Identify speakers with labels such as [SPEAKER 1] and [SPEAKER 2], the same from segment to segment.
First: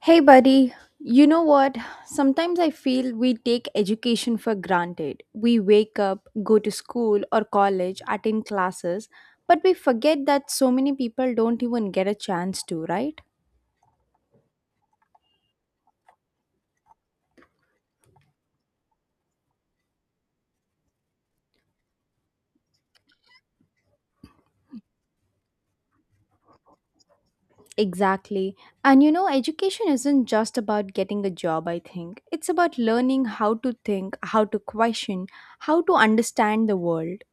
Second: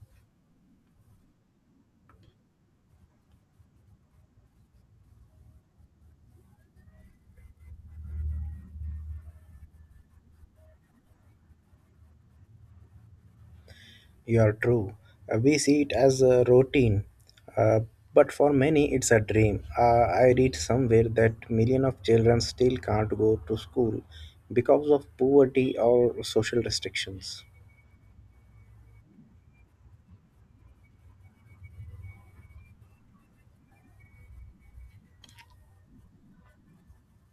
[SPEAKER 1] Hey, buddy, you know what? Sometimes I feel we take education for granted. We wake up, go to school or college, attend classes, but we forget that so many people don't even get a chance to, right?
[SPEAKER 2] You're true. We see it as a routine, uh, but for many it's a dream. I read somewhere that millions of children still can't go to school because of poverty or social restrictions.
[SPEAKER 1] Exactly. And you know, education isn't just about getting a job, I think. It's about learning how to think, how to question, how to understand the world.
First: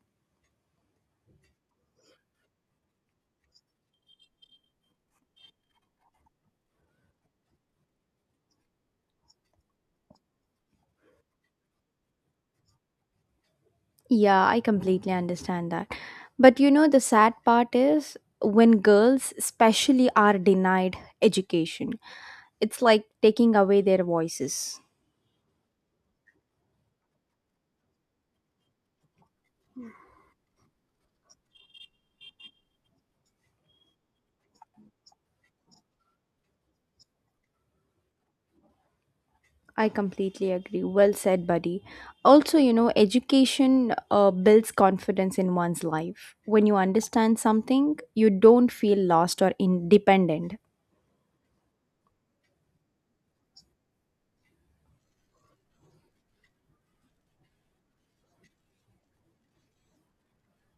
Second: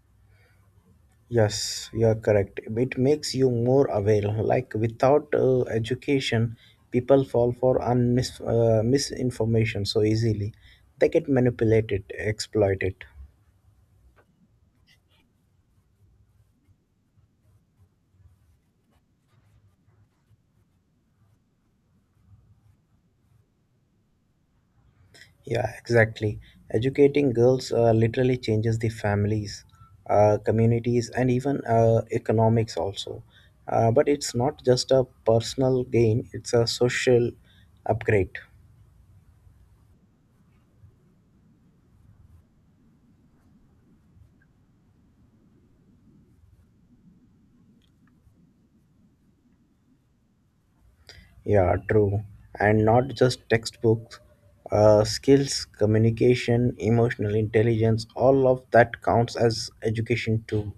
[SPEAKER 2] Yes, you're correct. It makes you more aware. Like without education, people fall for misinformation so easily. They get manipulated, exploited.
[SPEAKER 1] Yeah, I completely understand that. But you know, the sad part is when girls, especially, are denied education, it's like taking away their voices.
[SPEAKER 2] Yeah, exactly. Educating girls literally changes the families, communities, and even economics also. But it's not just a personal gain, it's a social upgrade.
[SPEAKER 1] I completely agree. Well said, buddy. Also, you know, education builds confidence in one's life. When you understand something, you don't feel lost or independent.
[SPEAKER 2] Yeah, true. And not just textbooks, skills, communication, emotional intelligence, all of that counts as education too.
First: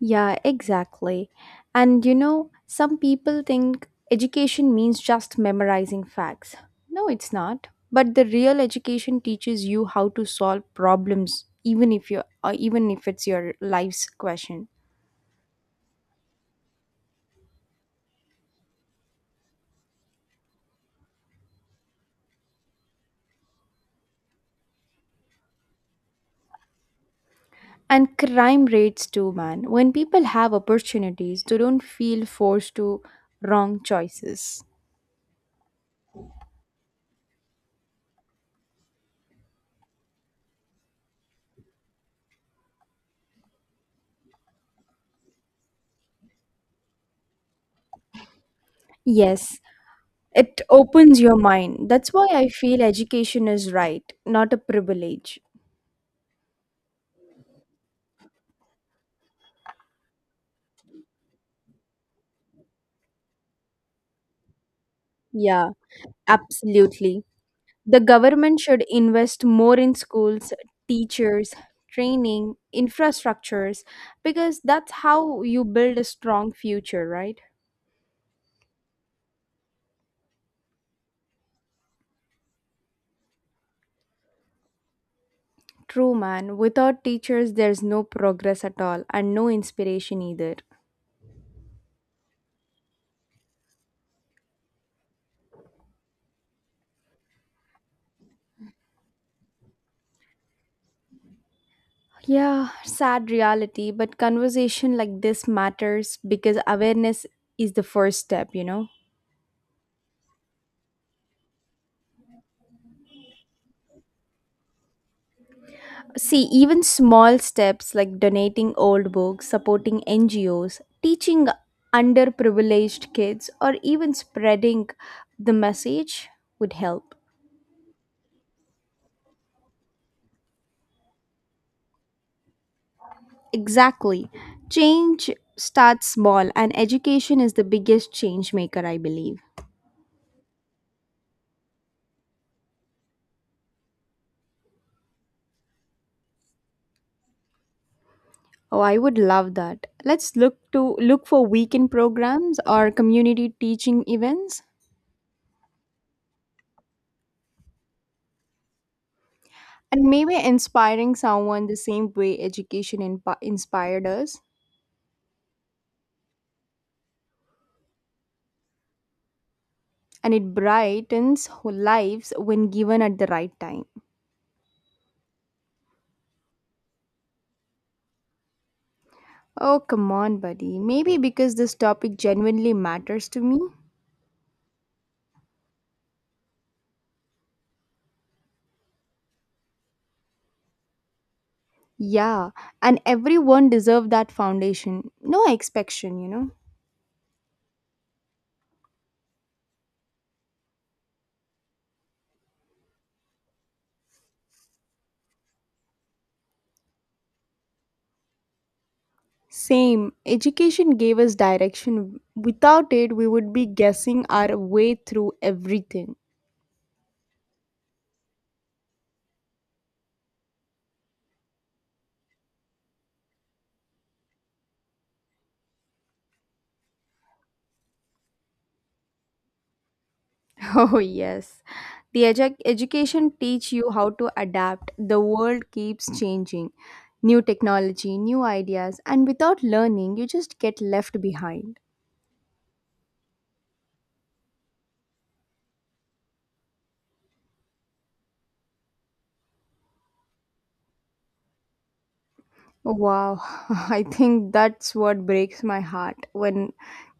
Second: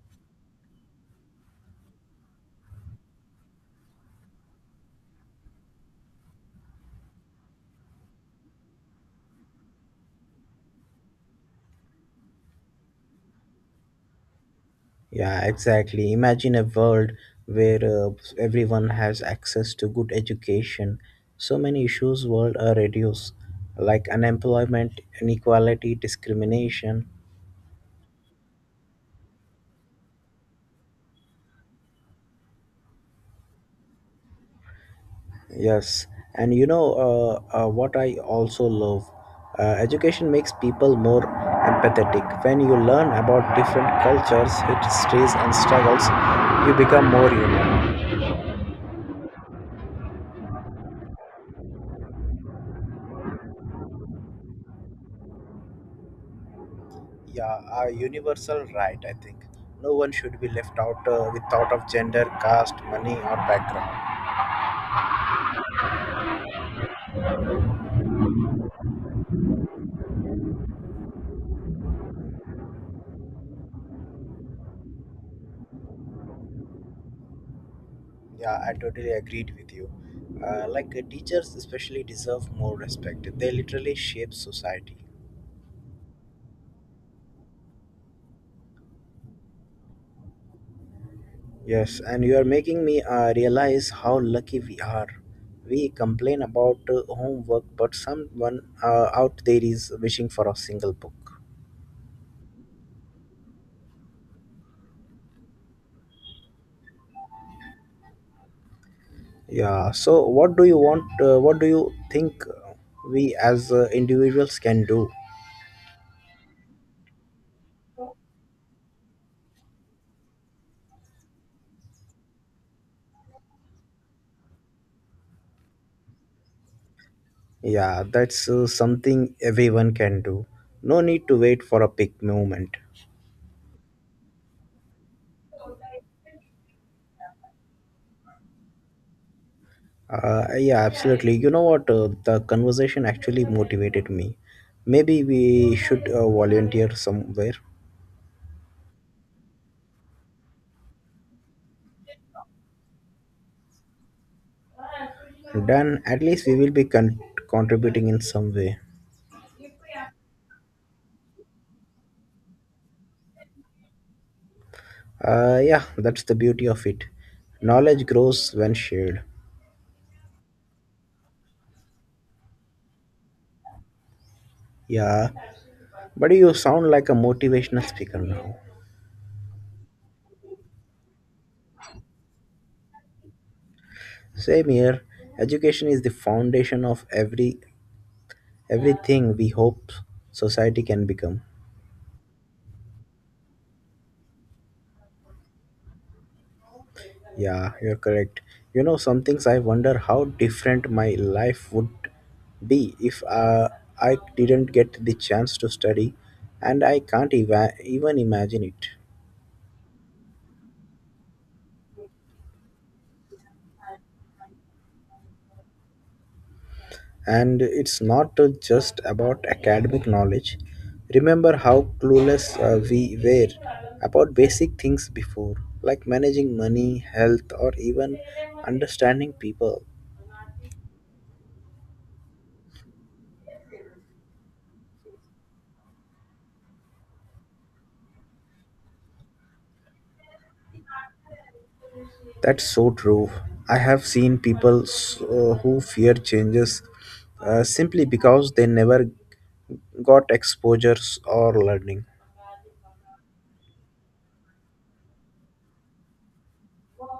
[SPEAKER 1] Yeah, exactly. And you know, some people think education means just memorizing facts. No, it's not. But the real education teaches you how to solve problems even if it's your life's question.
[SPEAKER 2] Yeah, exactly. Imagine a world where everyone has access to good education. So many issues world are reduced, like unemployment, inequality, discrimination.
[SPEAKER 1] And crime rates too, man. When people have opportunities, they don't feel forced to wrong choices.
[SPEAKER 2] Yes, and what I also love. Education makes people more empathetic. When you learn about different cultures, histories, and struggles, you become more human.
[SPEAKER 1] Yes, it opens your mind. That's why I feel education is right, not a privilege.
[SPEAKER 2] Yeah, a universal right, I think. No one should be left out, without of gender, caste, money, or background.
[SPEAKER 1] Yeah, absolutely. The government should invest more in schools, teachers, training, infrastructures, because that's how you build a strong future, right?
[SPEAKER 2] Yeah, I totally agreed with you. Like teachers especially deserve more respect. They literally shape society.
[SPEAKER 1] True, man. Without teachers, there's no progress at all and no inspiration either.
[SPEAKER 2] Yes, and you are making me realize how lucky we are. We complain about homework, but someone out there is wishing for a single book.
[SPEAKER 1] Yeah, sad reality, but conversation like this matters because awareness is the first step, you know?
[SPEAKER 2] Yeah, so what do you want? What do you think we as individuals can do?
[SPEAKER 1] See, even small steps like donating old books, supporting NGOs, teaching underprivileged kids, or even spreading the message would help.
[SPEAKER 2] Yeah, that's something everyone can do. No need to wait for a big moment.
[SPEAKER 1] Exactly. Change starts small, and education is the biggest change maker, I believe.
[SPEAKER 2] Yeah, absolutely. You know what? The conversation actually motivated me. Maybe we should volunteer somewhere.
[SPEAKER 1] Oh, I would love that. Let's look for weekend programs or community teaching events
[SPEAKER 2] Then at least we will be contributing in some way.
[SPEAKER 1] and maybe inspiring someone the same way education inspired us
[SPEAKER 2] Yeah, that's the beauty of it. Knowledge grows when shared.
[SPEAKER 1] and it brightens lives when given at the right time.
[SPEAKER 2] Yeah, but you sound like a motivational speaker now.
[SPEAKER 1] Oh, come on, buddy. Maybe because this topic genuinely matters to me.
[SPEAKER 2] Same here. Education is the foundation of everything we hope society can become.
[SPEAKER 1] Yeah, and everyone deserves that foundation. No expectation, you know.
[SPEAKER 2] Yeah, you're correct. You know, some things I wonder how different my life would be if I didn't get the chance to study, and I can't even imagine it.
[SPEAKER 1] Same. Education gave us direction. Without it, we would be guessing our way through everything.
[SPEAKER 2] And it's not just about academic knowledge. Remember how clueless we were about basic things before, like managing money, health, or even understanding people.
[SPEAKER 1] Oh, yes. The education teach you how to adapt. The world keeps changing. New technology, new ideas, and without learning, you just get left behind.
[SPEAKER 2] That's so true. I have seen people who fear changes simply because they never got exposures or learning.
[SPEAKER 1] Wow, I think that's what breaks my heart when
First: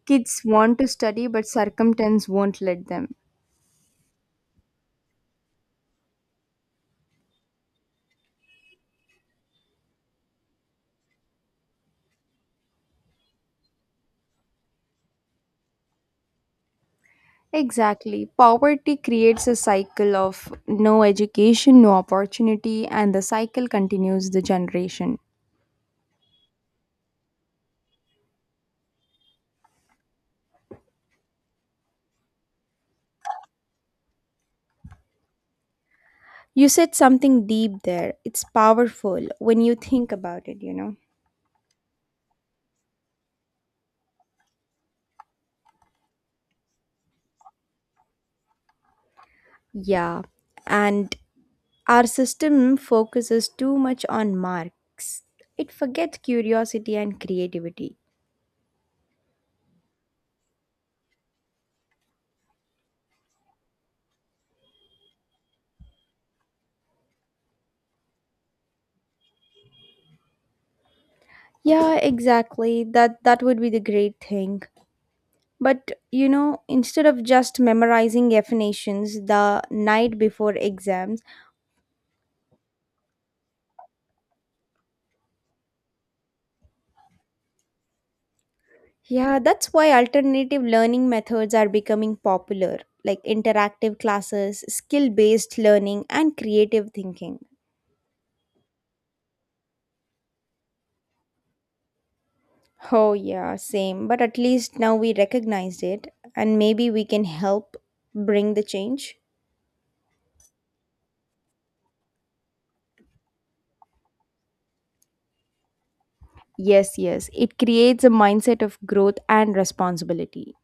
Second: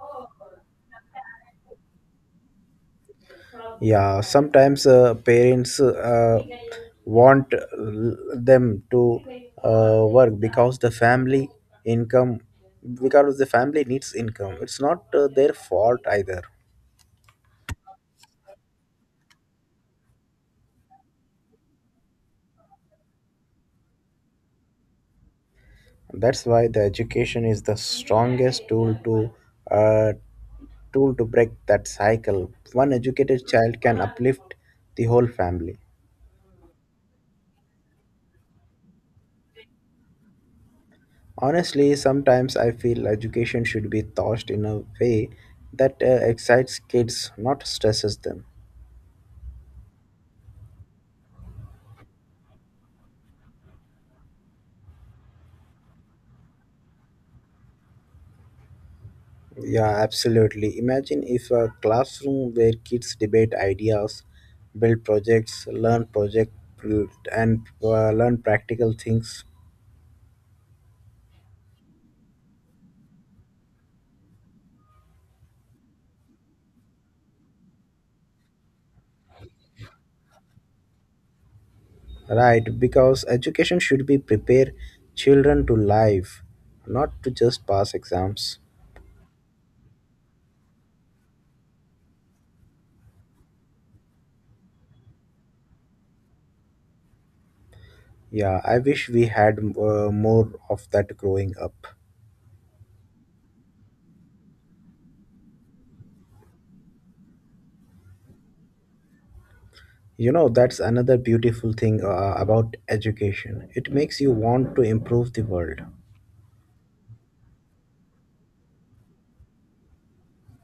[SPEAKER 1] kids want to study but circumstance won't let them.
[SPEAKER 2] Yeah, sometimes parents want them to work because the family income because the family needs income. It's not their fault either.
[SPEAKER 1] Exactly. Poverty creates a cycle of no education, no opportunity, and the cycle continues the generation.
[SPEAKER 2] That's why the education is the strongest tool to uh, break that cycle. One educated child can uplift the whole family.
[SPEAKER 1] You said something deep there. It's powerful when you think about it, you know?
[SPEAKER 2] Honestly, sometimes I feel education should be taught in a way that excites kids, not stresses them.
[SPEAKER 1] Yeah. And our system focuses too much on marks. It forgets curiosity and creativity.
[SPEAKER 2] Yeah, absolutely. Imagine if a classroom where kids debate ideas, build projects, learn project and learn practical things.
[SPEAKER 1] Yeah, exactly. That would be the great thing. But you know, instead of just memorizing definitions the night before exams,
[SPEAKER 2] Right, because education should be prepare children to life, not to just pass exams.
[SPEAKER 1] yeah, that's why alternative learning methods are becoming popular, like interactive classes, skill based learning, and creative thinking.
[SPEAKER 2] Yeah, I wish we had more of that growing up.
[SPEAKER 1] Oh, yeah, same. But at least now we recognized it, and maybe we can help bring the change.
[SPEAKER 2] You know, that's another beautiful thing about education. It makes you want to improve the world
[SPEAKER 1] Yes, yes. It creates a mindset of growth and responsibility.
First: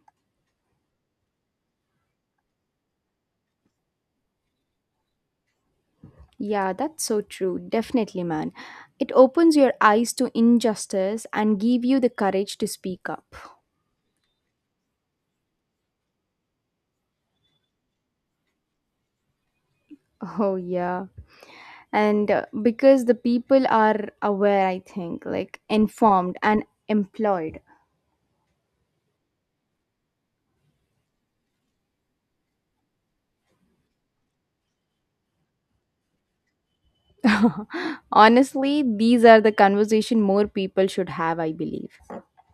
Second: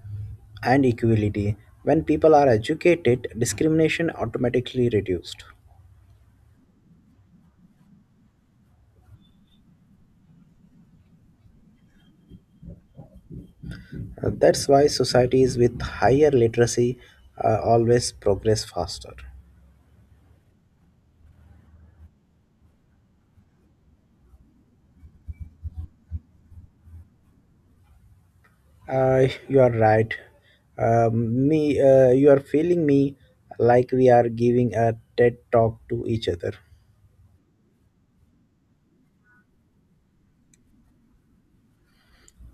[SPEAKER 2] and equality. When people are educated, discrimination automatically reduced.
[SPEAKER 1] Yeah, that's so true. Definitely, man. It opens your eyes to injustice and give you the courage to speak up.
[SPEAKER 2] That's why societies with higher literacy always progress faster.
[SPEAKER 1] Oh, yeah. And because the people are aware, I think, like informed and employed.
[SPEAKER 2] You are right. You are feeling me like we are giving a TED talk to each other.
[SPEAKER 1] Honestly, these are the conversation more people should have, I believe.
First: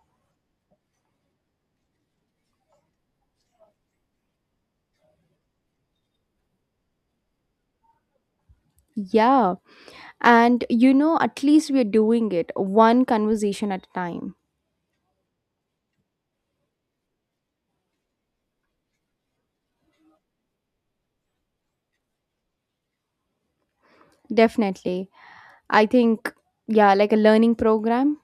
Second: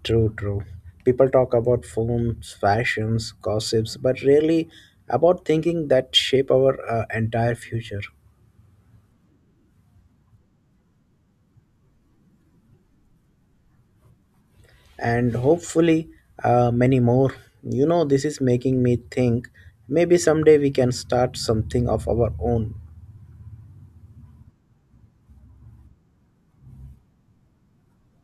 [SPEAKER 2] True, true. People talk about films, fashions, gossips, but rarely about thinking that shape our entire future.
[SPEAKER 1] Yeah, and you know, at least we're doing it one conversation at a time.
[SPEAKER 2] And hopefully, many more. You know, this is making me think maybe someday we can start something of our own.
[SPEAKER 1] Definitely. I think, yeah, like a learning program.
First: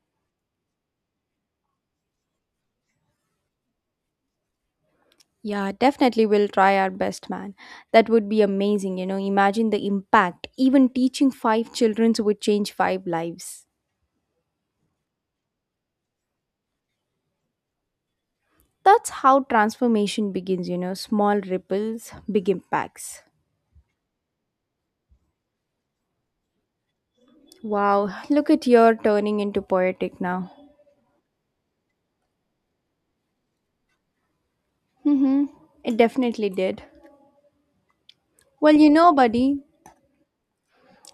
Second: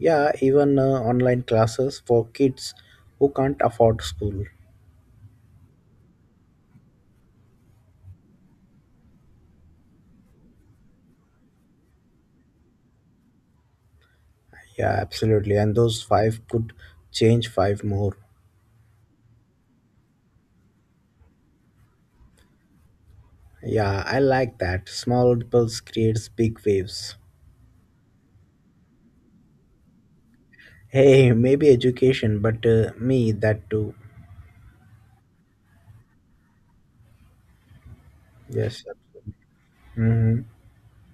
[SPEAKER 2] Yeah, even online classes for kids who can't afford school.
[SPEAKER 1] Yeah, definitely, we'll try our best, man. That would be amazing. You know, imagine the impact. Even teaching five children would change five lives.
[SPEAKER 2] Yeah, absolutely. And those five could change five more.
[SPEAKER 1] That's how transformation begins, you know, small ripples, big impacts.
[SPEAKER 2] Yeah, I like that. Small ripples creates big waves.
[SPEAKER 1] Wow, look at your turning into poetic now.
[SPEAKER 2] Hey, maybe education, but me, that too.
[SPEAKER 1] Mm-hmm. It definitely did. Well,
[SPEAKER 2] Yes.
[SPEAKER 1] you know, buddy,
[SPEAKER 2] Mm-hmm.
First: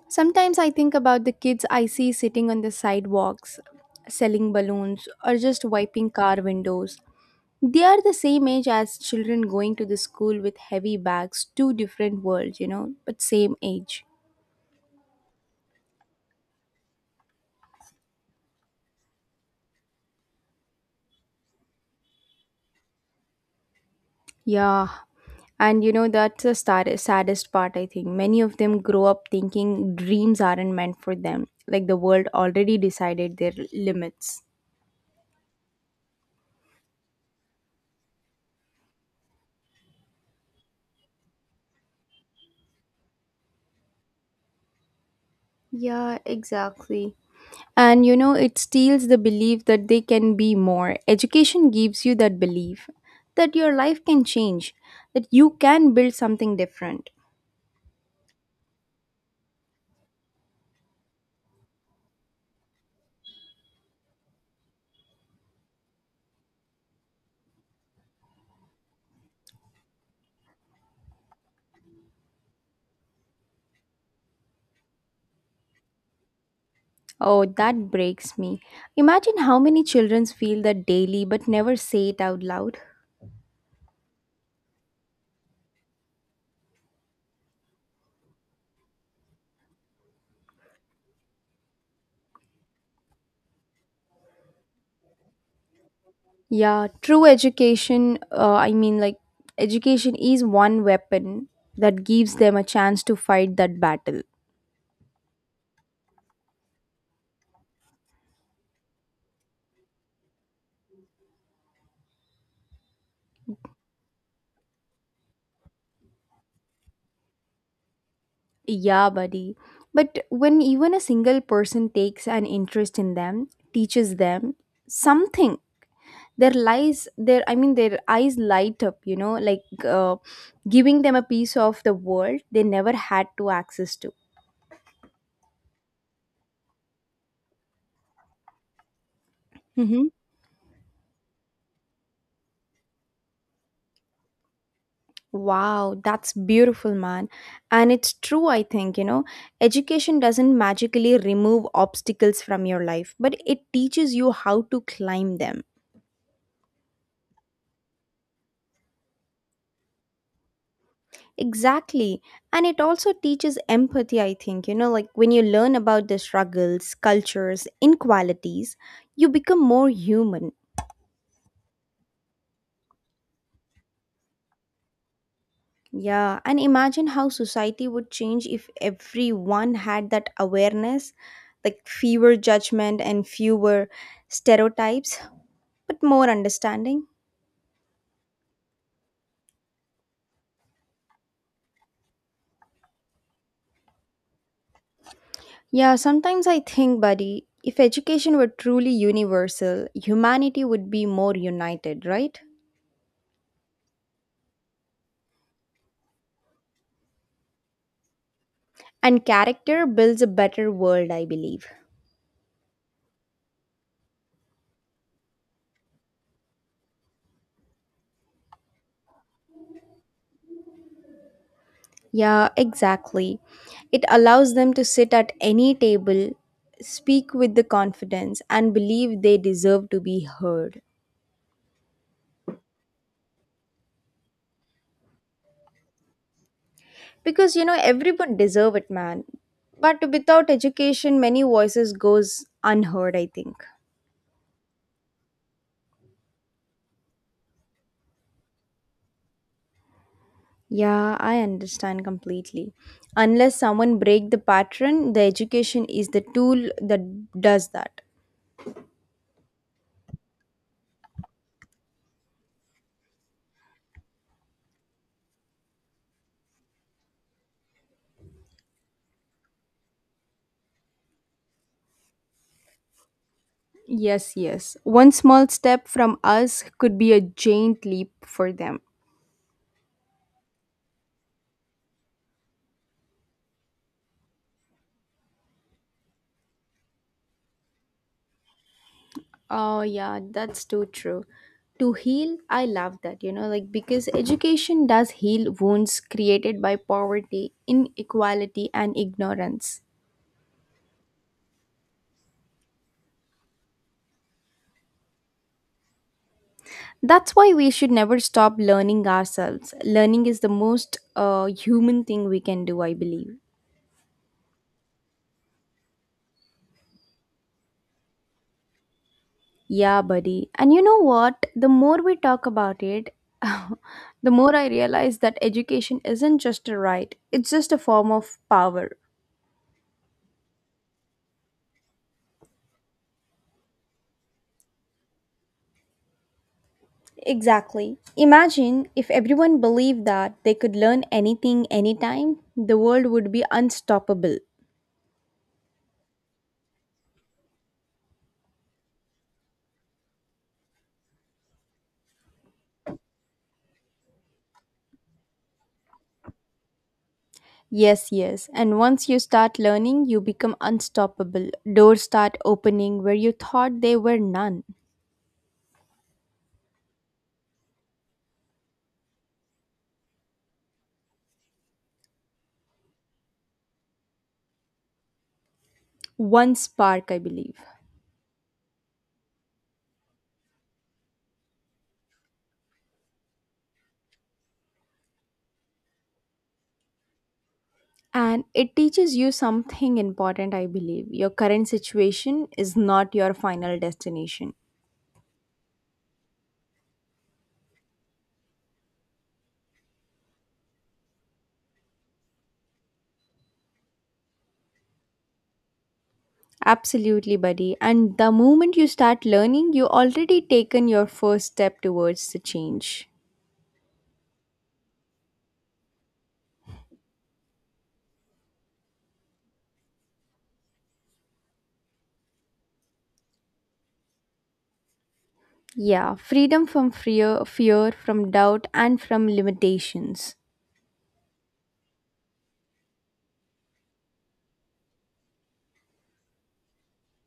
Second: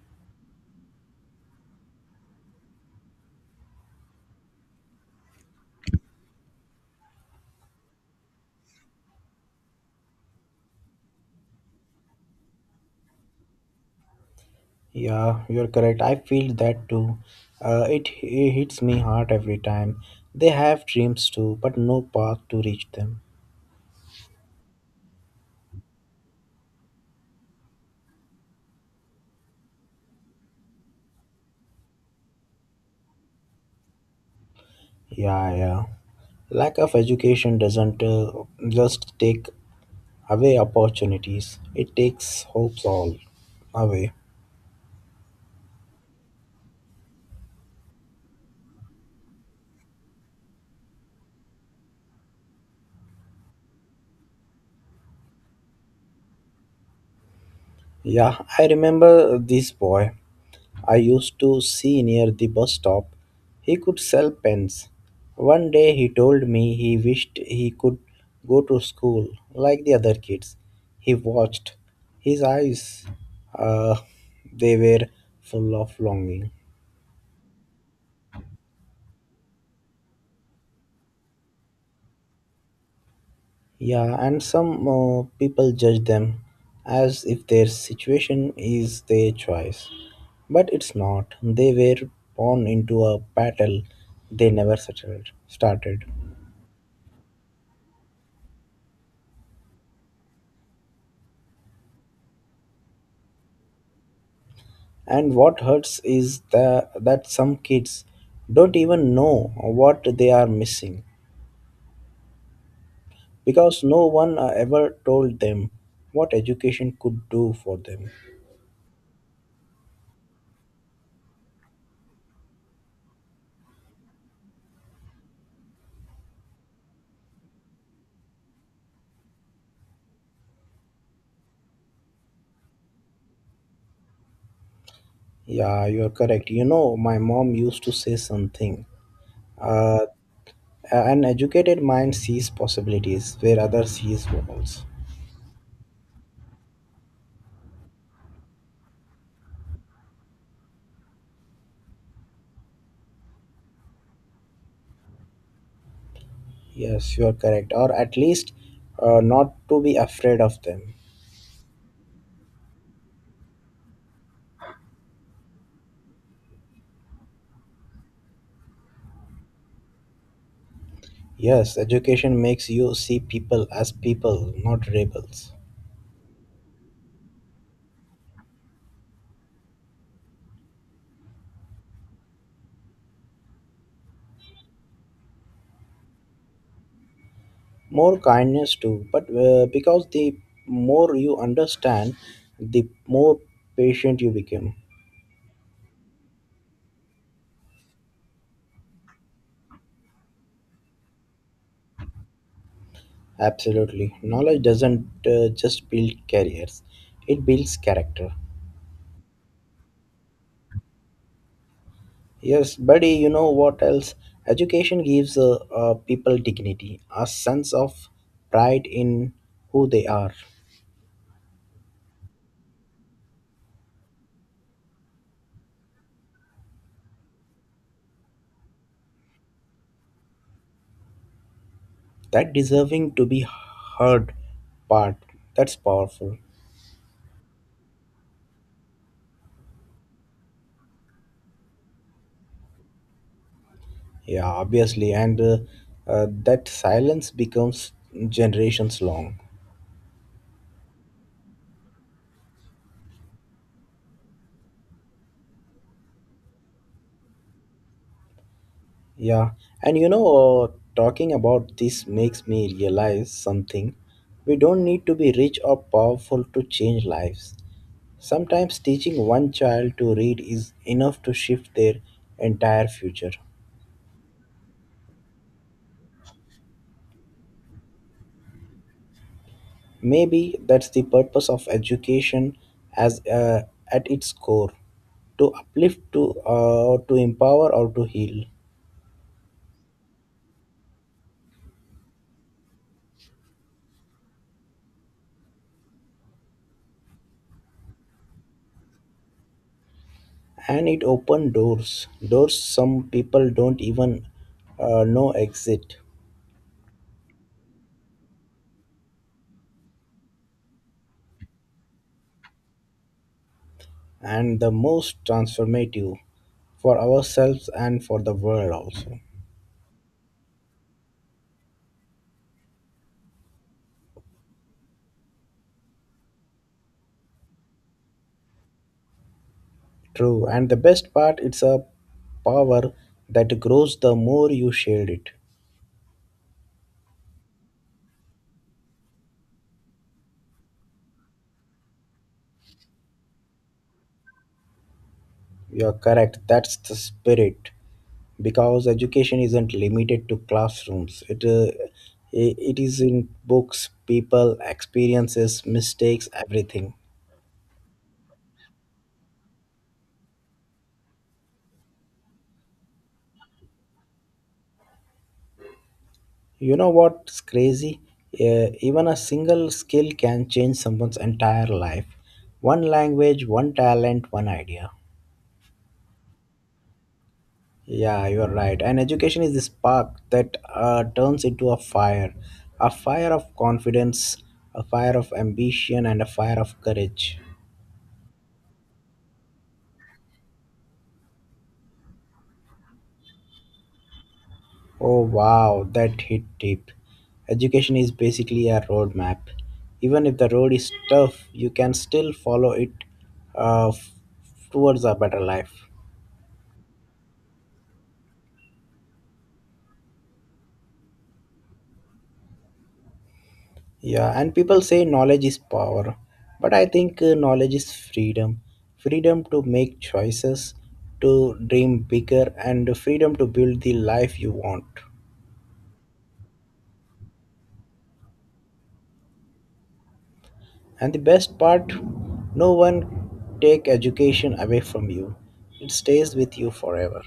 [SPEAKER 1] sometimes I think about the kids I see sitting on the sidewalks, selling balloons, or just wiping car windows. They are the same age as children going to the school with heavy bags, two different worlds, you know, but same age.
[SPEAKER 2] Yeah, you're correct. I feel that too. It hits me hard every time. They have dreams too, but no path to reach them.
[SPEAKER 1] Yeah, and you know, that's the saddest part. I think many of them grow up thinking dreams aren't meant for them, like the world already decided their limits.
[SPEAKER 2] Yeah, yeah. Lack of education doesn't just take away opportunities, it takes hopes all away.
[SPEAKER 1] Yeah, exactly. And you know, it steals the belief that they can be more. Education gives you that belief that your life can change, that you can build something different.
[SPEAKER 2] Yeah, I remember this boy. I used to see near the bus stop. He could sell pens. One day he told me he wished he could go to school like the other kids. He watched. His eyes, uh, they were full of longing.
[SPEAKER 1] Oh, that breaks me. Imagine how many children feel that daily but never say it out loud.
[SPEAKER 2] Yeah, and some people judge them as if their situation is their choice. But it's not. They were born into a battle they never started.
[SPEAKER 1] Yeah, true education, education is one weapon that gives them a chance to fight that battle.
[SPEAKER 2] And what hurts is that some kids don't even know what they are missing because no one ever told them what education could do for them.
[SPEAKER 1] Yeah, buddy. But when even a single person takes an interest in them, teaches them something, their lies, their, I mean, their eyes light up, you know, like giving them a piece of the world they never had to access to.
[SPEAKER 2] Yeah, you're correct. You know, my mom used to say something. Uh,
[SPEAKER 1] Mm-hmm.
[SPEAKER 2] an educated mind sees possibilities where others sees walls.
[SPEAKER 1] Wow, that's beautiful, man. And it's true, I think, you know, education doesn't magically remove obstacles from your life, but it teaches you how to climb them.
[SPEAKER 2] Yes, you are correct. Or at least not to be afraid of them.
[SPEAKER 1] Exactly. And it also teaches empathy, I think, you know, like when you learn about the struggles, cultures, inequalities, you become more human.
[SPEAKER 2] Yes, education makes you see people as people, not rebels.
[SPEAKER 1] Yeah. And imagine how society would change if everyone had that awareness, like fewer judgment and fewer stereotypes but more understanding.
[SPEAKER 2] More kindness too, but because the more you understand, the more patient you become.
[SPEAKER 1] Yeah, sometimes I think, buddy, if education were truly universal, humanity would be more united, right?
[SPEAKER 2] Absolutely, knowledge doesn't just build careers, it builds character.
[SPEAKER 1] And character builds a better world, I believe.
[SPEAKER 2] Yes, buddy. You know what else? Education gives people dignity, a sense of pride in who they are.
[SPEAKER 1] Yeah, exactly. It allows them to sit at any table, speak with the confidence, and believe they deserve to be heard.
[SPEAKER 2] That deserving to be heard part, that's powerful.
[SPEAKER 1] Because you know, everyone deserve it, man. But without education, many voices goes unheard, I think.
[SPEAKER 2] Yeah, obviously, and that silence becomes generations long.
[SPEAKER 1] Yeah, I understand completely. Unless someone break the pattern, the education is the tool that does that.
[SPEAKER 2] Yeah, and you know, uh, talking about this makes me realize something. We don't need to be rich or powerful to change lives. Sometimes teaching one child to read is enough to shift their entire future.
[SPEAKER 1] Yes, yes. One small step from us could be a giant leap for them.
[SPEAKER 2] Maybe that's the purpose of education, as at its core, to uplift, to empower, or to heal.
[SPEAKER 1] Oh, yeah, that's too true. To heal, I love that, you know, like because education does heal wounds created by poverty, inequality, and ignorance.
[SPEAKER 2] And it opened doors, doors some people don't even know exit.
[SPEAKER 1] That's why we should never stop learning ourselves. Learning is the most human thing we can do, I believe.
[SPEAKER 2] And the most transformative, for ourselves and for the world also.
[SPEAKER 1] Yeah, buddy. And you know what? The more we talk about it, the more I realize that education isn't just a right, it's just a form of power.
[SPEAKER 2] True, and the best part, it's a power that grows the more you share it.
[SPEAKER 1] Exactly. Imagine if everyone believed that they could learn anything anytime, the world would be unstoppable.
[SPEAKER 2] You're correct, that's the spirit. Because education isn't limited to classrooms, it it is in books, people, experiences, mistakes, everything.
[SPEAKER 1] Yes, yes. And once you start learning, you become unstoppable. Doors start opening where you thought they were none.
[SPEAKER 2] You know what's crazy? Even a single skill can change someone's entire life. One language, one talent, one idea.
[SPEAKER 1] One spark, I believe.
[SPEAKER 2] Yeah, you're right. And education is the spark that turns into a fire, a fire of confidence, a fire of ambition, and a fire of courage.
[SPEAKER 1] And it teaches you something important, I believe. Your current situation is not your final destination.
[SPEAKER 2] Oh, wow, that hit deep. Education is basically a roadmap. Even if the road is tough, you can still follow it uh, f- towards a better life.
[SPEAKER 1] Absolutely, buddy. And the moment you start learning, you already taken your first step towards the change.
[SPEAKER 2] Yeah, and people say knowledge is power, but I think knowledge is freedom. Freedom to make choices, to dream bigger, and freedom to build the life you want.
[SPEAKER 1] Yeah, freedom from fear, fear from doubt, and from limitations.
[SPEAKER 2] And the best part, no one take education away from you. It stays with you forever.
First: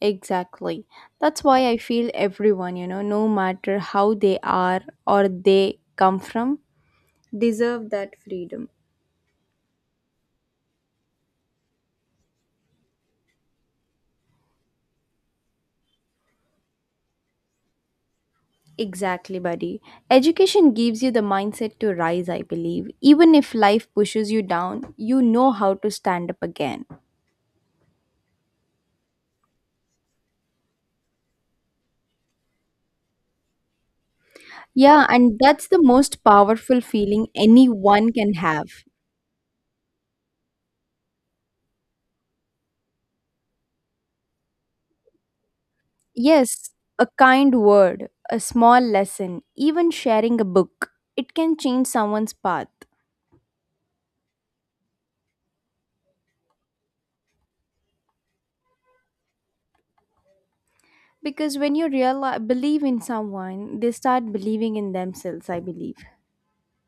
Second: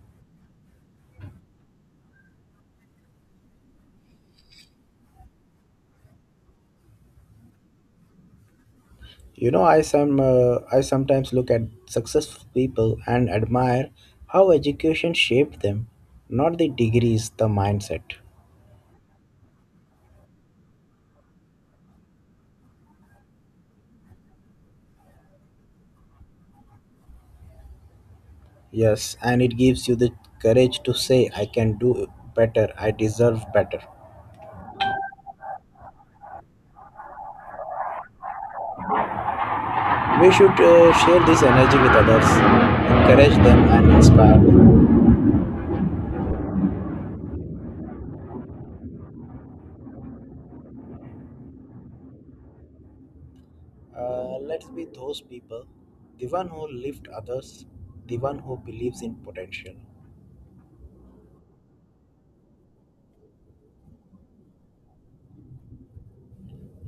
[SPEAKER 1] Exactly. That's why I feel everyone, you know, no matter how they are or they come from, deserve that freedom.
[SPEAKER 2] You know, I sometimes look at successful people and admire how education shaped them, not the degrees, the mindset.
[SPEAKER 1] Exactly, buddy. Education gives you the mindset to rise, I believe. Even if life pushes you down, you know how to stand up again.
[SPEAKER 2] Yes, and it gives you the courage to say, I can do better, I deserve better.
[SPEAKER 1] Yeah, and that's the most powerful feeling anyone can have.
[SPEAKER 2] We should share this energy with others, encourage them, and inspire them.
[SPEAKER 1] Yes, a kind word, a small lesson, even sharing a book, it can change someone's path.
[SPEAKER 2] Let's be those people, the one who lift others, the one who believes in potential.
[SPEAKER 1] Because when you realize, believe in someone, they start believing in themselves, I believe.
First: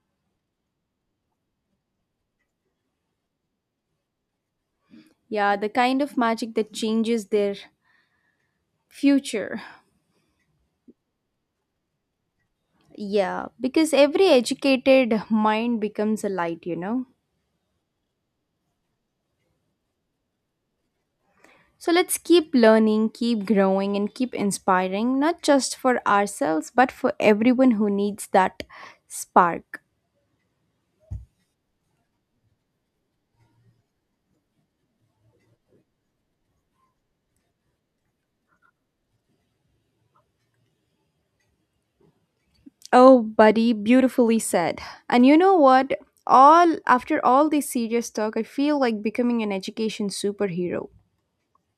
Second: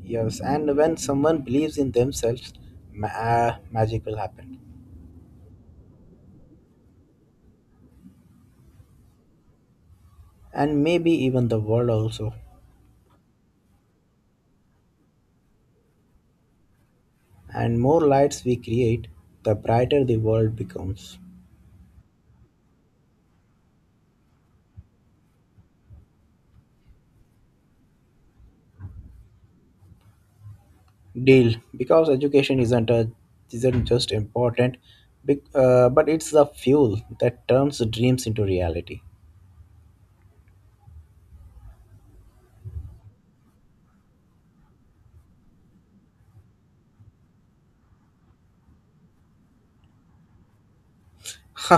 [SPEAKER 2] Yes, and when someone believes in themselves, magic will happen.
[SPEAKER 1] Yeah, the kind of magic that changes their future.
[SPEAKER 2] And maybe even the world also.
[SPEAKER 1] Yeah, because every educated mind becomes a light, you know.
[SPEAKER 2] And more lights we create, the brighter the world becomes.
[SPEAKER 1] So let's keep learning, keep growing, and keep inspiring, not just for ourselves, but for everyone who needs that spark.
[SPEAKER 2] Deal, because education isn't a, isn't just important, but it's the fuel that turns dreams into reality.
[SPEAKER 1] Oh, buddy, beautifully said. And you know what? All after all this serious talk, I feel like becoming an education superhero.
[SPEAKER 2] Ha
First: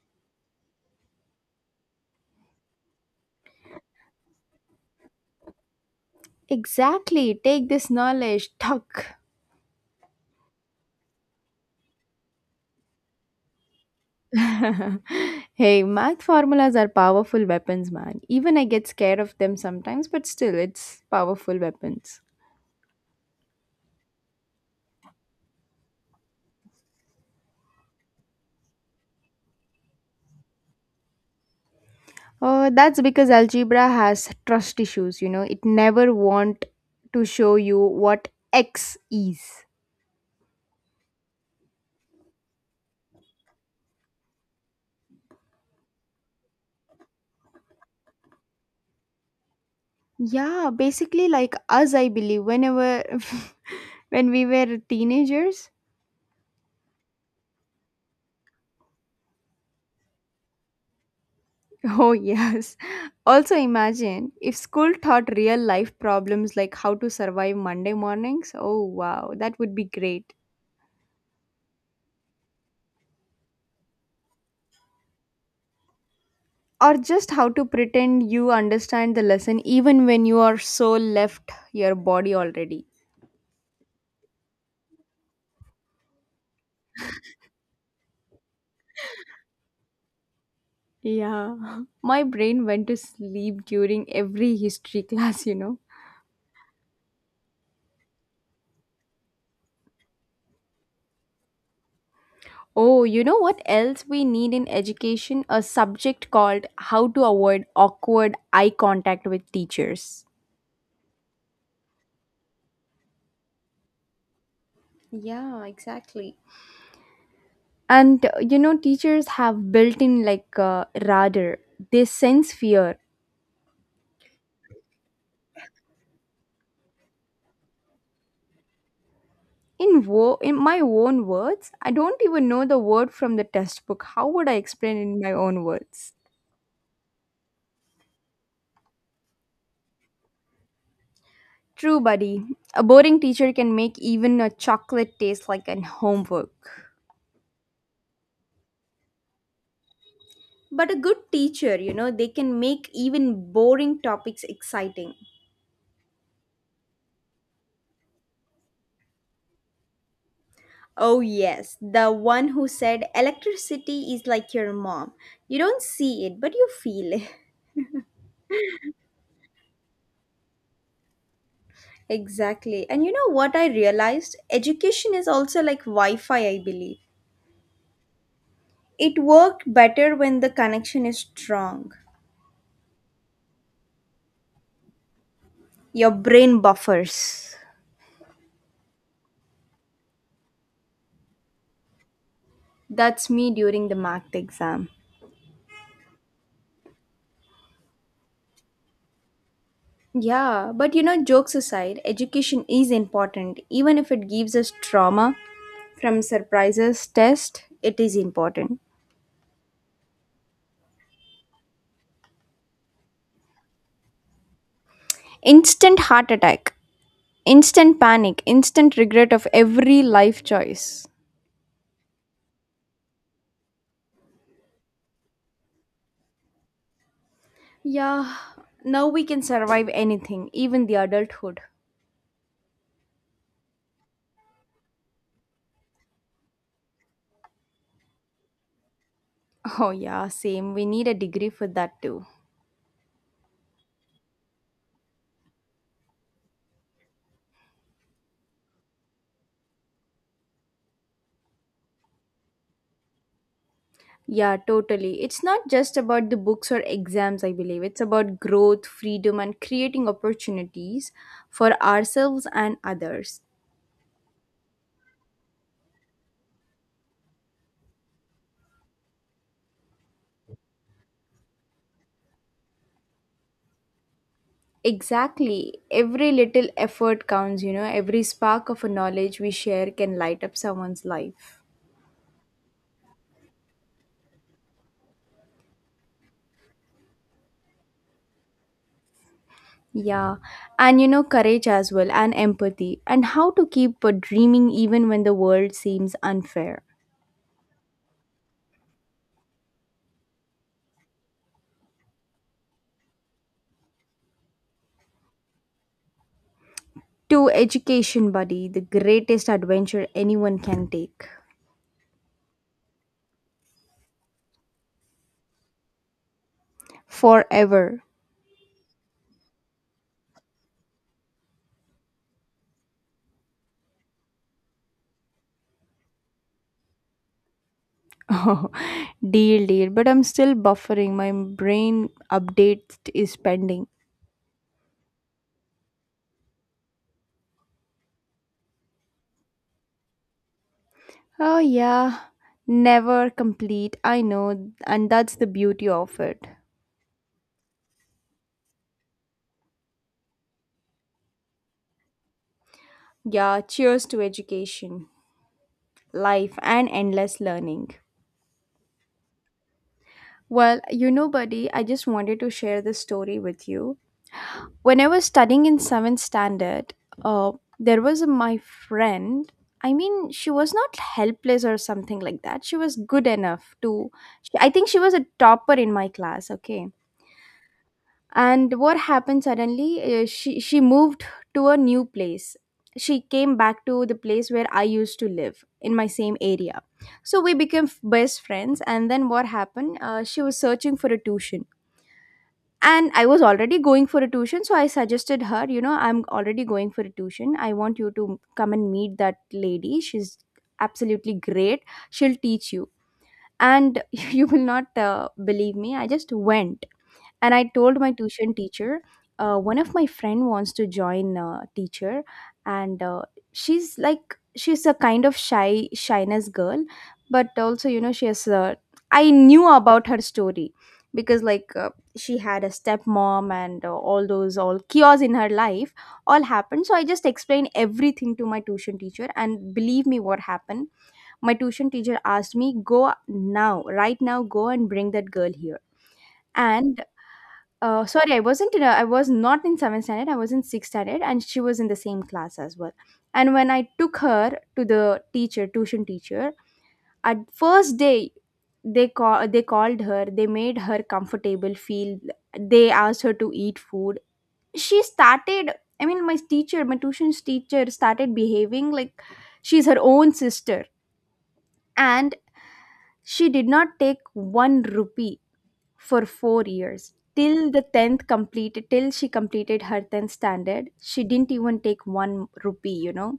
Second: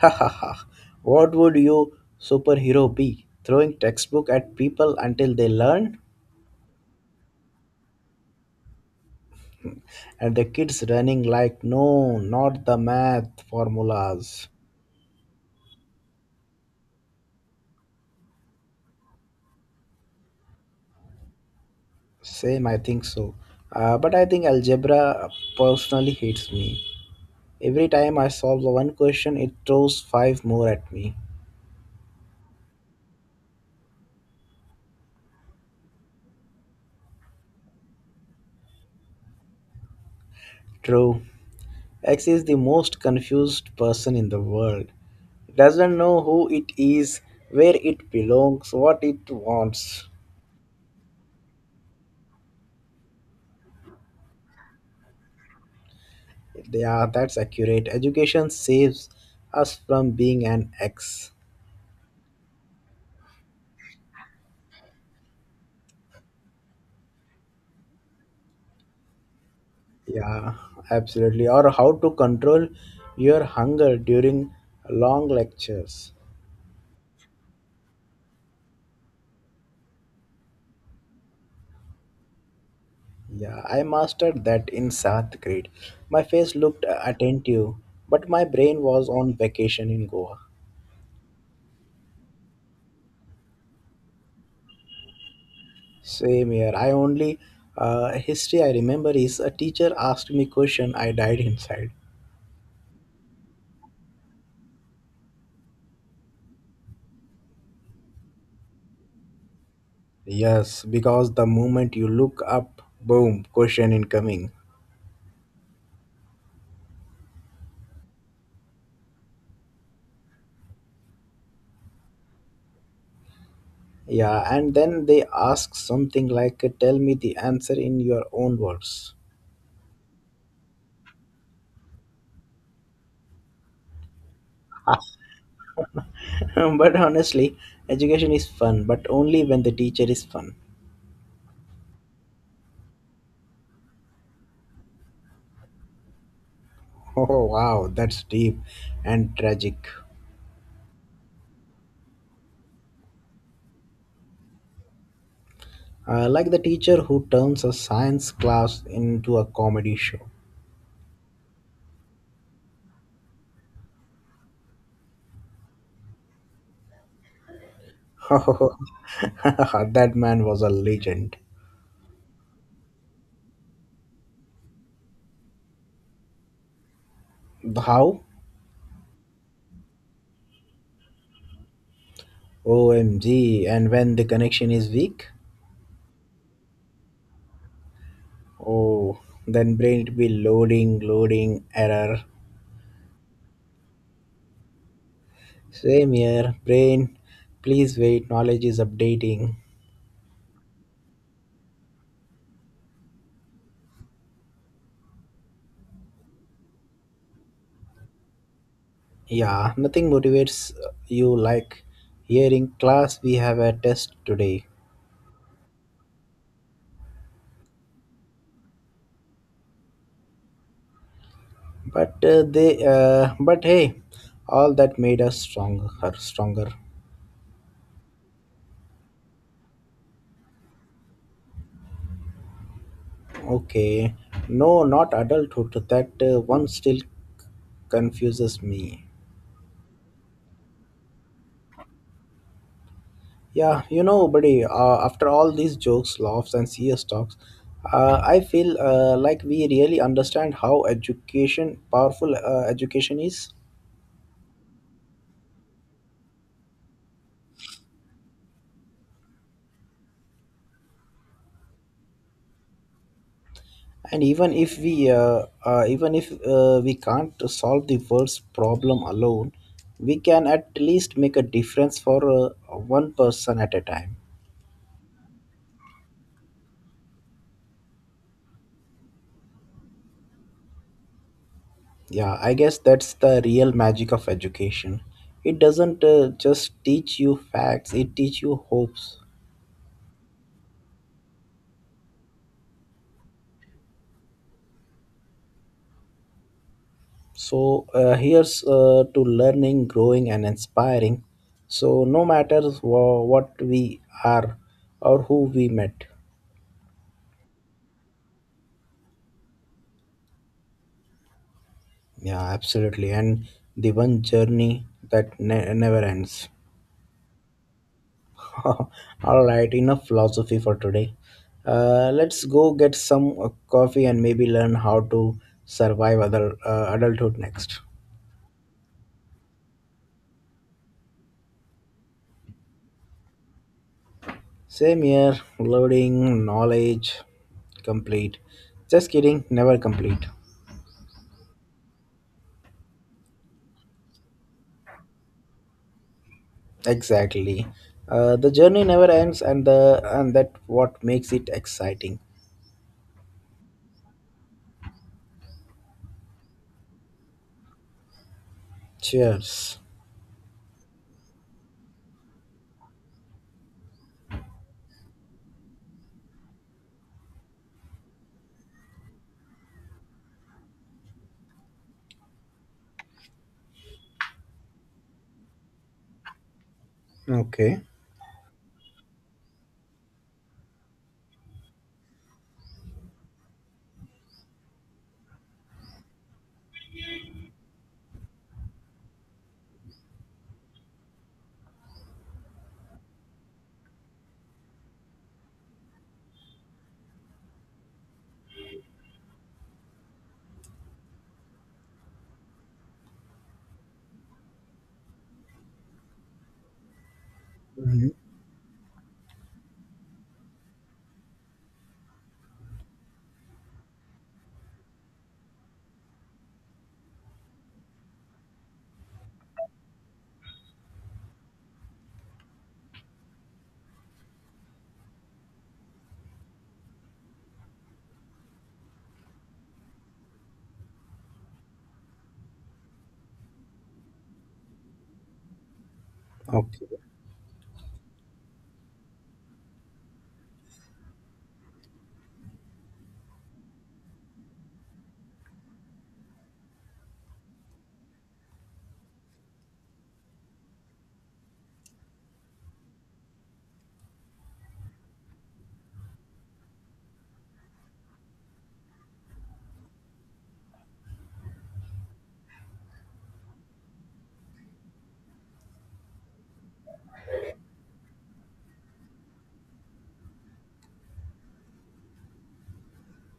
[SPEAKER 2] ha ha ha! What would you superhero be? Throwing textbook at people until they learn,
[SPEAKER 1] Exactly. Take this knowledge. Tuck.
[SPEAKER 2] and the kids running like, no, not the math formulas.
[SPEAKER 1] Hey, math formulas are powerful weapons, man. Even I get scared of them sometimes, but still, it's powerful weapons.
[SPEAKER 2] Same, I think so. But I think algebra personally hates me. Every time I solve one question, it throws five more at me.
[SPEAKER 1] Oh, that's because algebra has trust issues, you know. It never want to show you what x is.
[SPEAKER 2] True. X is the most confused person in the world. Doesn't know who it is, where it belongs, what it wants.
[SPEAKER 1] Yeah, basically like us, I believe, whenever when we were teenagers.
[SPEAKER 2] Yeah, that's accurate. Education saves us from being an X.
[SPEAKER 1] Oh, yes. Also, imagine if school taught real life problems like how to survive Monday mornings. Oh, wow, that would be great.
[SPEAKER 2] Yeah, absolutely. Or how to control your hunger during long lectures.
[SPEAKER 1] Or just how to pretend you understand the lesson even when you are so left your body already.
[SPEAKER 2] Yeah, I mastered that in 7th grade. My face looked attentive, but my brain was on vacation in Goa.
[SPEAKER 1] Yeah. My brain went to sleep during every history class, you know.
[SPEAKER 2] Same here. I only history I remember is a teacher asked me question. I died inside.
[SPEAKER 1] Oh, you know what else we need in education? A subject called How to Avoid Awkward Eye Contact with Teachers.
[SPEAKER 2] Yes, because the moment you look up, boom, question incoming.
[SPEAKER 1] Yeah, exactly. And you know, teachers have built in like radar. They sense fear.
[SPEAKER 2] Yeah, and then they ask something like, "Tell me the answer in your own words."
[SPEAKER 1] In my own words? I don't even know the word from the textbook. How would I explain in my own words?
[SPEAKER 2] but honestly, education is fun, but only when the teacher is fun.
[SPEAKER 1] True, buddy. A boring teacher can make even a chocolate taste like an homework.
[SPEAKER 2] Oh wow, that's deep and tragic.
[SPEAKER 1] But a good teacher, you know, they can make even boring topics exciting.
[SPEAKER 2] Like the teacher who turns a science class into a comedy show.
[SPEAKER 1] Oh yes, the one who said electricity is like your mom. You don't see it but you feel it.
[SPEAKER 2] that man was a legend.
[SPEAKER 1] Exactly. And you know what I realized? Education is also like Wi Fi, I believe.
[SPEAKER 2] How?
[SPEAKER 1] It works better when the connection is strong.
[SPEAKER 2] OMG. And when the connection is weak?
[SPEAKER 1] Your brain buffers.
[SPEAKER 2] Oh, then brain it be loading, loading, error.
[SPEAKER 1] That's me during the math exam.
[SPEAKER 2] Same here. Brain, please wait. Knowledge is updating.
[SPEAKER 1] Yeah, but jokes aside, education is important. Even if it gives us trauma from surprises, test, it is important.
[SPEAKER 2] Yeah, nothing motivates you like hearing class we have a test today.
[SPEAKER 1] Instant heart attack, instant panic, instant regret of every life choice.
[SPEAKER 2] But hey, all that made us stronger.
[SPEAKER 1] Yeah, now we can survive anything, even the adulthood.
[SPEAKER 2] Okay. No, not adulthood. That one still confuses me.
[SPEAKER 1] Oh, yeah, same. We need a degree for that too.
[SPEAKER 2] Yeah, you know, buddy, after all these jokes, laughs, and serious talks, I feel like we really understand how education, powerful education is.
[SPEAKER 1] Yeah, totally. It's not just about the books or exams, I believe. It's about growth, freedom, and creating opportunities for ourselves and others.
[SPEAKER 2] And even if we can't solve the world's problem alone, we can at least make a difference for one person at a time.
[SPEAKER 1] Exactly. Every little effort counts, every spark of a knowledge we share can light up someone's life.
[SPEAKER 2] Yeah, I guess that's the real magic of education. It doesn't just teach you facts, it teaches you hopes.
[SPEAKER 1] Yeah, and you know, courage as well, and empathy, and how to keep dreaming even when the world seems unfair.
[SPEAKER 2] So, here's to learning, growing, and inspiring. So, no matter what we are or who we met.
[SPEAKER 1] To education, buddy, the greatest adventure anyone can take.
[SPEAKER 2] Yeah, absolutely. And the one journey that never ends.
[SPEAKER 1] Forever.
[SPEAKER 2] All right, enough philosophy for today. Let's go get some coffee and maybe learn how to survive other adulthood next.
[SPEAKER 1] Oh, deal, deal. But I'm still buffering. My brain update is pending.
[SPEAKER 2] Same here, loading knowledge complete. Just kidding, never complete.
[SPEAKER 1] Oh, yeah. Never complete. I know. And that's the beauty of it.
[SPEAKER 2] Exactly. The journey never ends, and the and that what makes it exciting.
[SPEAKER 1] Yeah, cheers to education, life, and endless learning.
[SPEAKER 2] Cheers.
[SPEAKER 1] Well, you know, buddy, I just wanted to share this story with you. When I was studying in seventh standard, uh, there was my friend. I mean, she was not helpless or something like that. She was good enough to. I think she was a topper in my class. Okay,
[SPEAKER 2] Okay.
[SPEAKER 1] and what happened suddenly? She moved to a new place. She came back to the place where I used to live in my same area. So we became best friends. And then what happened? She was searching for a tuition, and I was already going for a tuition, so I suggested her, you know, I'm already going for a tuition. I want you to come and meet that lady. She's absolutely great. She'll teach you. And you will not believe me. I just went and I told
[SPEAKER 2] Mhm.
[SPEAKER 1] my tuition teacher one of my friend wants to join teacher. And she's like she's a kind of shyness girl, but also, you know, she has, I knew about her story, because she had a stepmom and all those all chaos in her life all happened. So I just explained everything to my tuition teacher, and believe me what happened. My tuition teacher asked me, go now, right now, go and bring that girl here.
[SPEAKER 2] Okay.
[SPEAKER 1] And sorry, I was not in seventh standard. I was in sixth standard, and she was in the same class as well. And when I took her to the teacher, tuition teacher, at first day, they called her. They made her comfortable. Feel They asked her to eat food. She started. I mean, my tuition teacher started behaving like she's her own sister, and she did not take one rupee for 4 years till the 10th completed, till she completed her 10th standard. She didn't even take one rupee, you know.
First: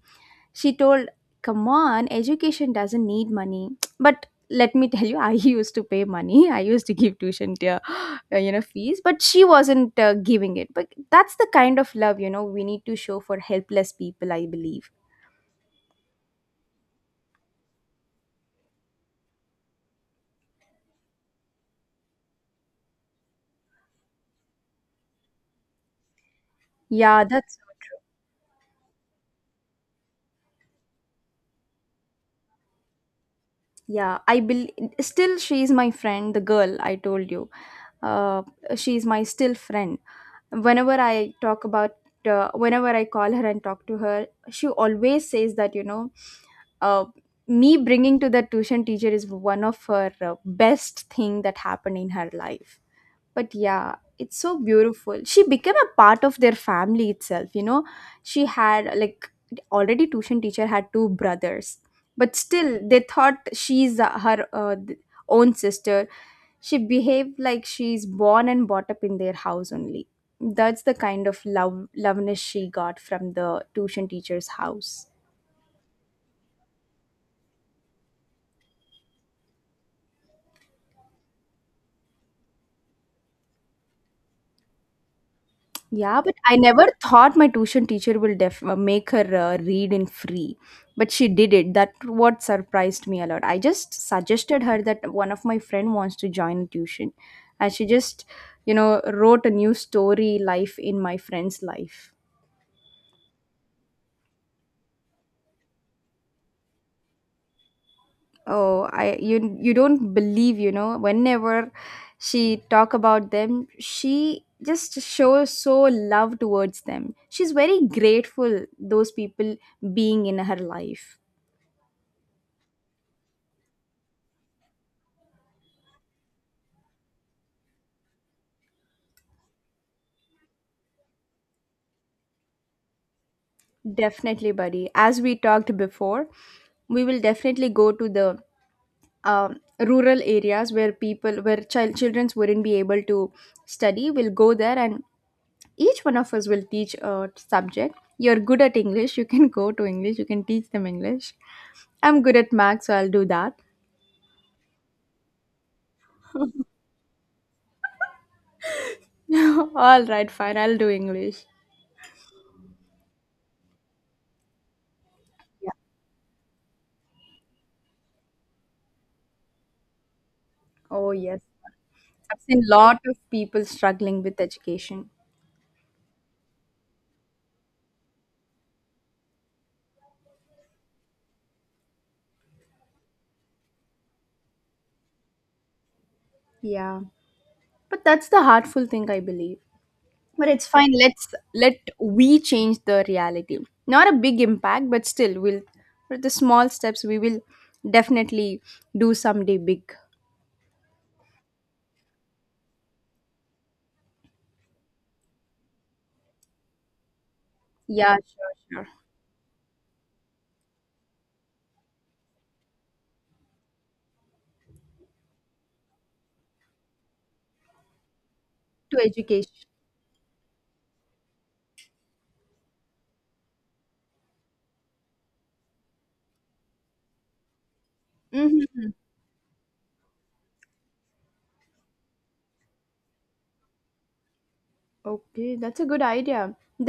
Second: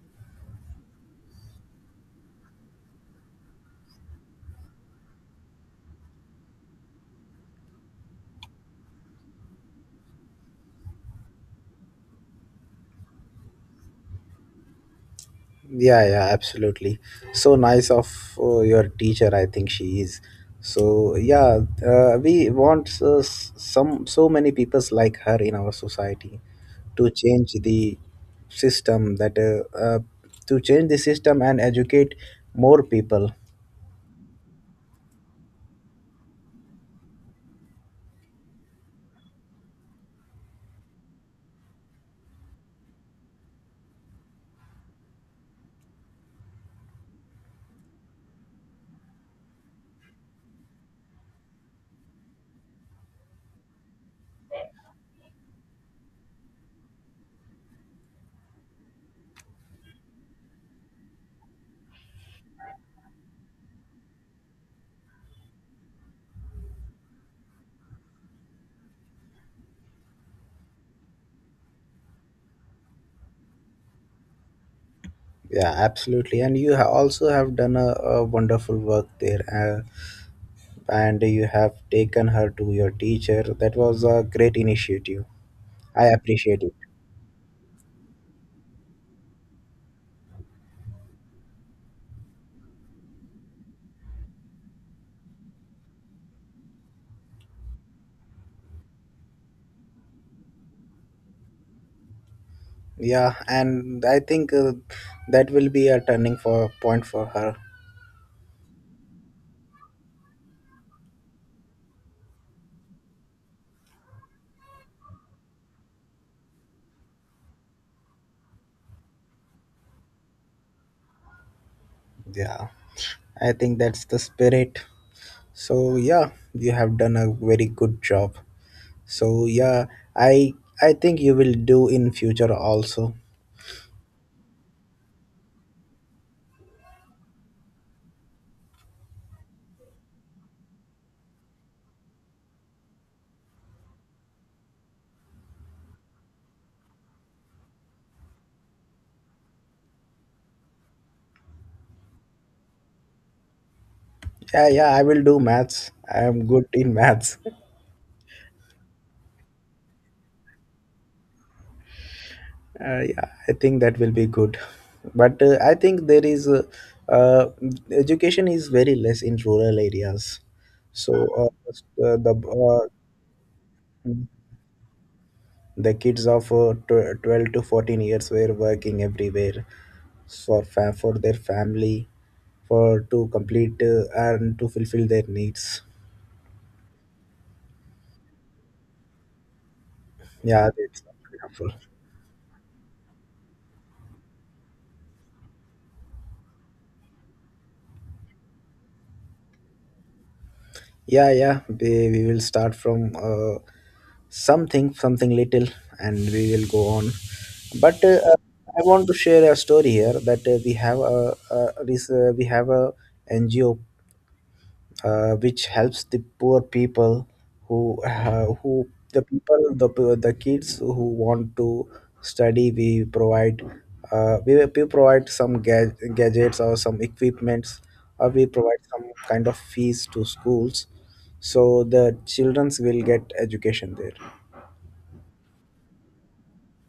[SPEAKER 1] She told, come on, education doesn't need money. But let me tell you, I used to pay money. I used to give tuition to, fees, but she wasn't giving it. But that's the kind of love, you know, we need to show for helpless people, I believe.
[SPEAKER 2] Yeah, yeah, absolutely. So nice of your teacher, I think she is. So yeah, we want s- some so many peoples like her in our society to
[SPEAKER 1] Yeah,
[SPEAKER 2] change
[SPEAKER 1] that's,
[SPEAKER 2] the system and educate more people.
[SPEAKER 1] yeah, I believe still she's my friend, the girl I told you. uh, she's my still friend. Whenever I talk about, whenever I call her and talk to her, she always says that, you know, uh, me bringing to the tuition teacher is one of her best thing that happened in her life. But yeah, it's so beautiful. She became a part of their family itself, you know. She had like, already tuition teacher had two brothers, but still they thought she's own sister. She behaved like she's born and brought up in their house only. That's the kind of love, loveness she got from the tuition teacher's house.
[SPEAKER 2] Yeah, absolutely. And you also have done a wonderful work there, and you have taken her to your teacher. That was a great initiative. I
[SPEAKER 1] Yeah, but I
[SPEAKER 2] appreciate it.
[SPEAKER 1] never thought my tuition teacher will make her read in free, but she did it. That what surprised me a lot. I just suggested her that one of my friend wants to join tuition, and she just, you know, wrote a new story life in my friend's life.
[SPEAKER 2] Yeah, and I think that will be a turning for point for her.
[SPEAKER 1] Oh, I, you don't believe, you know, whenever she talk about them, she just shows so love towards them. She's very grateful those people being in her life.
[SPEAKER 2] Yeah, I think that's the spirit. So yeah, you have done a very good job. So yeah, I I think you will do in future also.
[SPEAKER 1] Definitely, buddy. As we talked before, we will definitely go to the rural areas where people, where childrens wouldn't be able to study. We'll go there, and each one of us will teach a subject. You're good at English, you can go to English. You can teach them English. I'm good at math, so I'll do that.
[SPEAKER 2] Yeah, yeah, I will do maths. I am good in maths.
[SPEAKER 1] All right, fine. I'll do English.
[SPEAKER 2] Yeah, I think that will be good. But
[SPEAKER 1] Yeah.
[SPEAKER 2] I think there is uh, education is very less in rural areas.
[SPEAKER 1] Oh
[SPEAKER 2] So
[SPEAKER 1] yes,
[SPEAKER 2] uh, s- uh, the
[SPEAKER 1] I've seen a lot of people
[SPEAKER 2] uh,
[SPEAKER 1] struggling with education.
[SPEAKER 2] the kids of 12 to 14 years were working everywhere for their family for to complete and to fulfill their needs.
[SPEAKER 1] Yeah, but that's the heartful thing, I believe. But it's
[SPEAKER 2] Yeah,
[SPEAKER 1] fine,
[SPEAKER 2] that's
[SPEAKER 1] let's
[SPEAKER 2] helpful.
[SPEAKER 1] let we change the reality. Not a big impact, but still we'll, with the small steps we will definitely do someday big.
[SPEAKER 2] Yeah, yeah, we will start from something little, and we will go on. But
[SPEAKER 1] Yeah, sure
[SPEAKER 2] I
[SPEAKER 1] sure
[SPEAKER 2] want to share a story here that we have a NGO which helps the poor people who
[SPEAKER 1] To
[SPEAKER 2] the
[SPEAKER 1] education.
[SPEAKER 2] people the p- the kids who want to study. We provide, we provide some gadgets or some equipments, or we provide
[SPEAKER 1] Hmm.
[SPEAKER 2] some kind of fees to schools so the childrens will get education there.
[SPEAKER 1] Okay, that's a good idea.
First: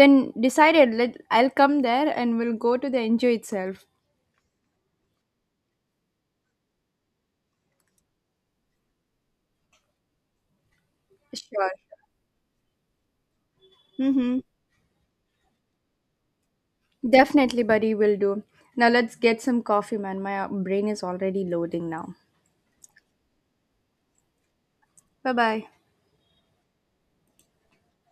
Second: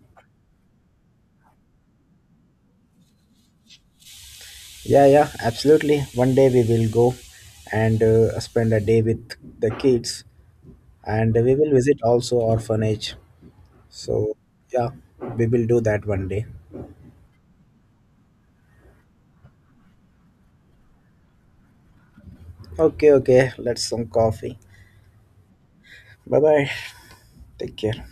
[SPEAKER 1] Then decided, let I'll come there and we'll go to the enjoy itself.
[SPEAKER 2] Yeah, yeah, absolutely. One day we will go and spend a day with the kids, and we
[SPEAKER 1] Sure.
[SPEAKER 2] will visit also orphanage. So
[SPEAKER 1] Mm-hmm.
[SPEAKER 2] yeah, we will do that one day.
[SPEAKER 1] Definitely, buddy, will do. Now let's get some coffee, man. My brain is already loading now.
[SPEAKER 2] Okay, okay. Let's some coffee.
[SPEAKER 1] Bye bye.
[SPEAKER 2] Bye bye. Take care.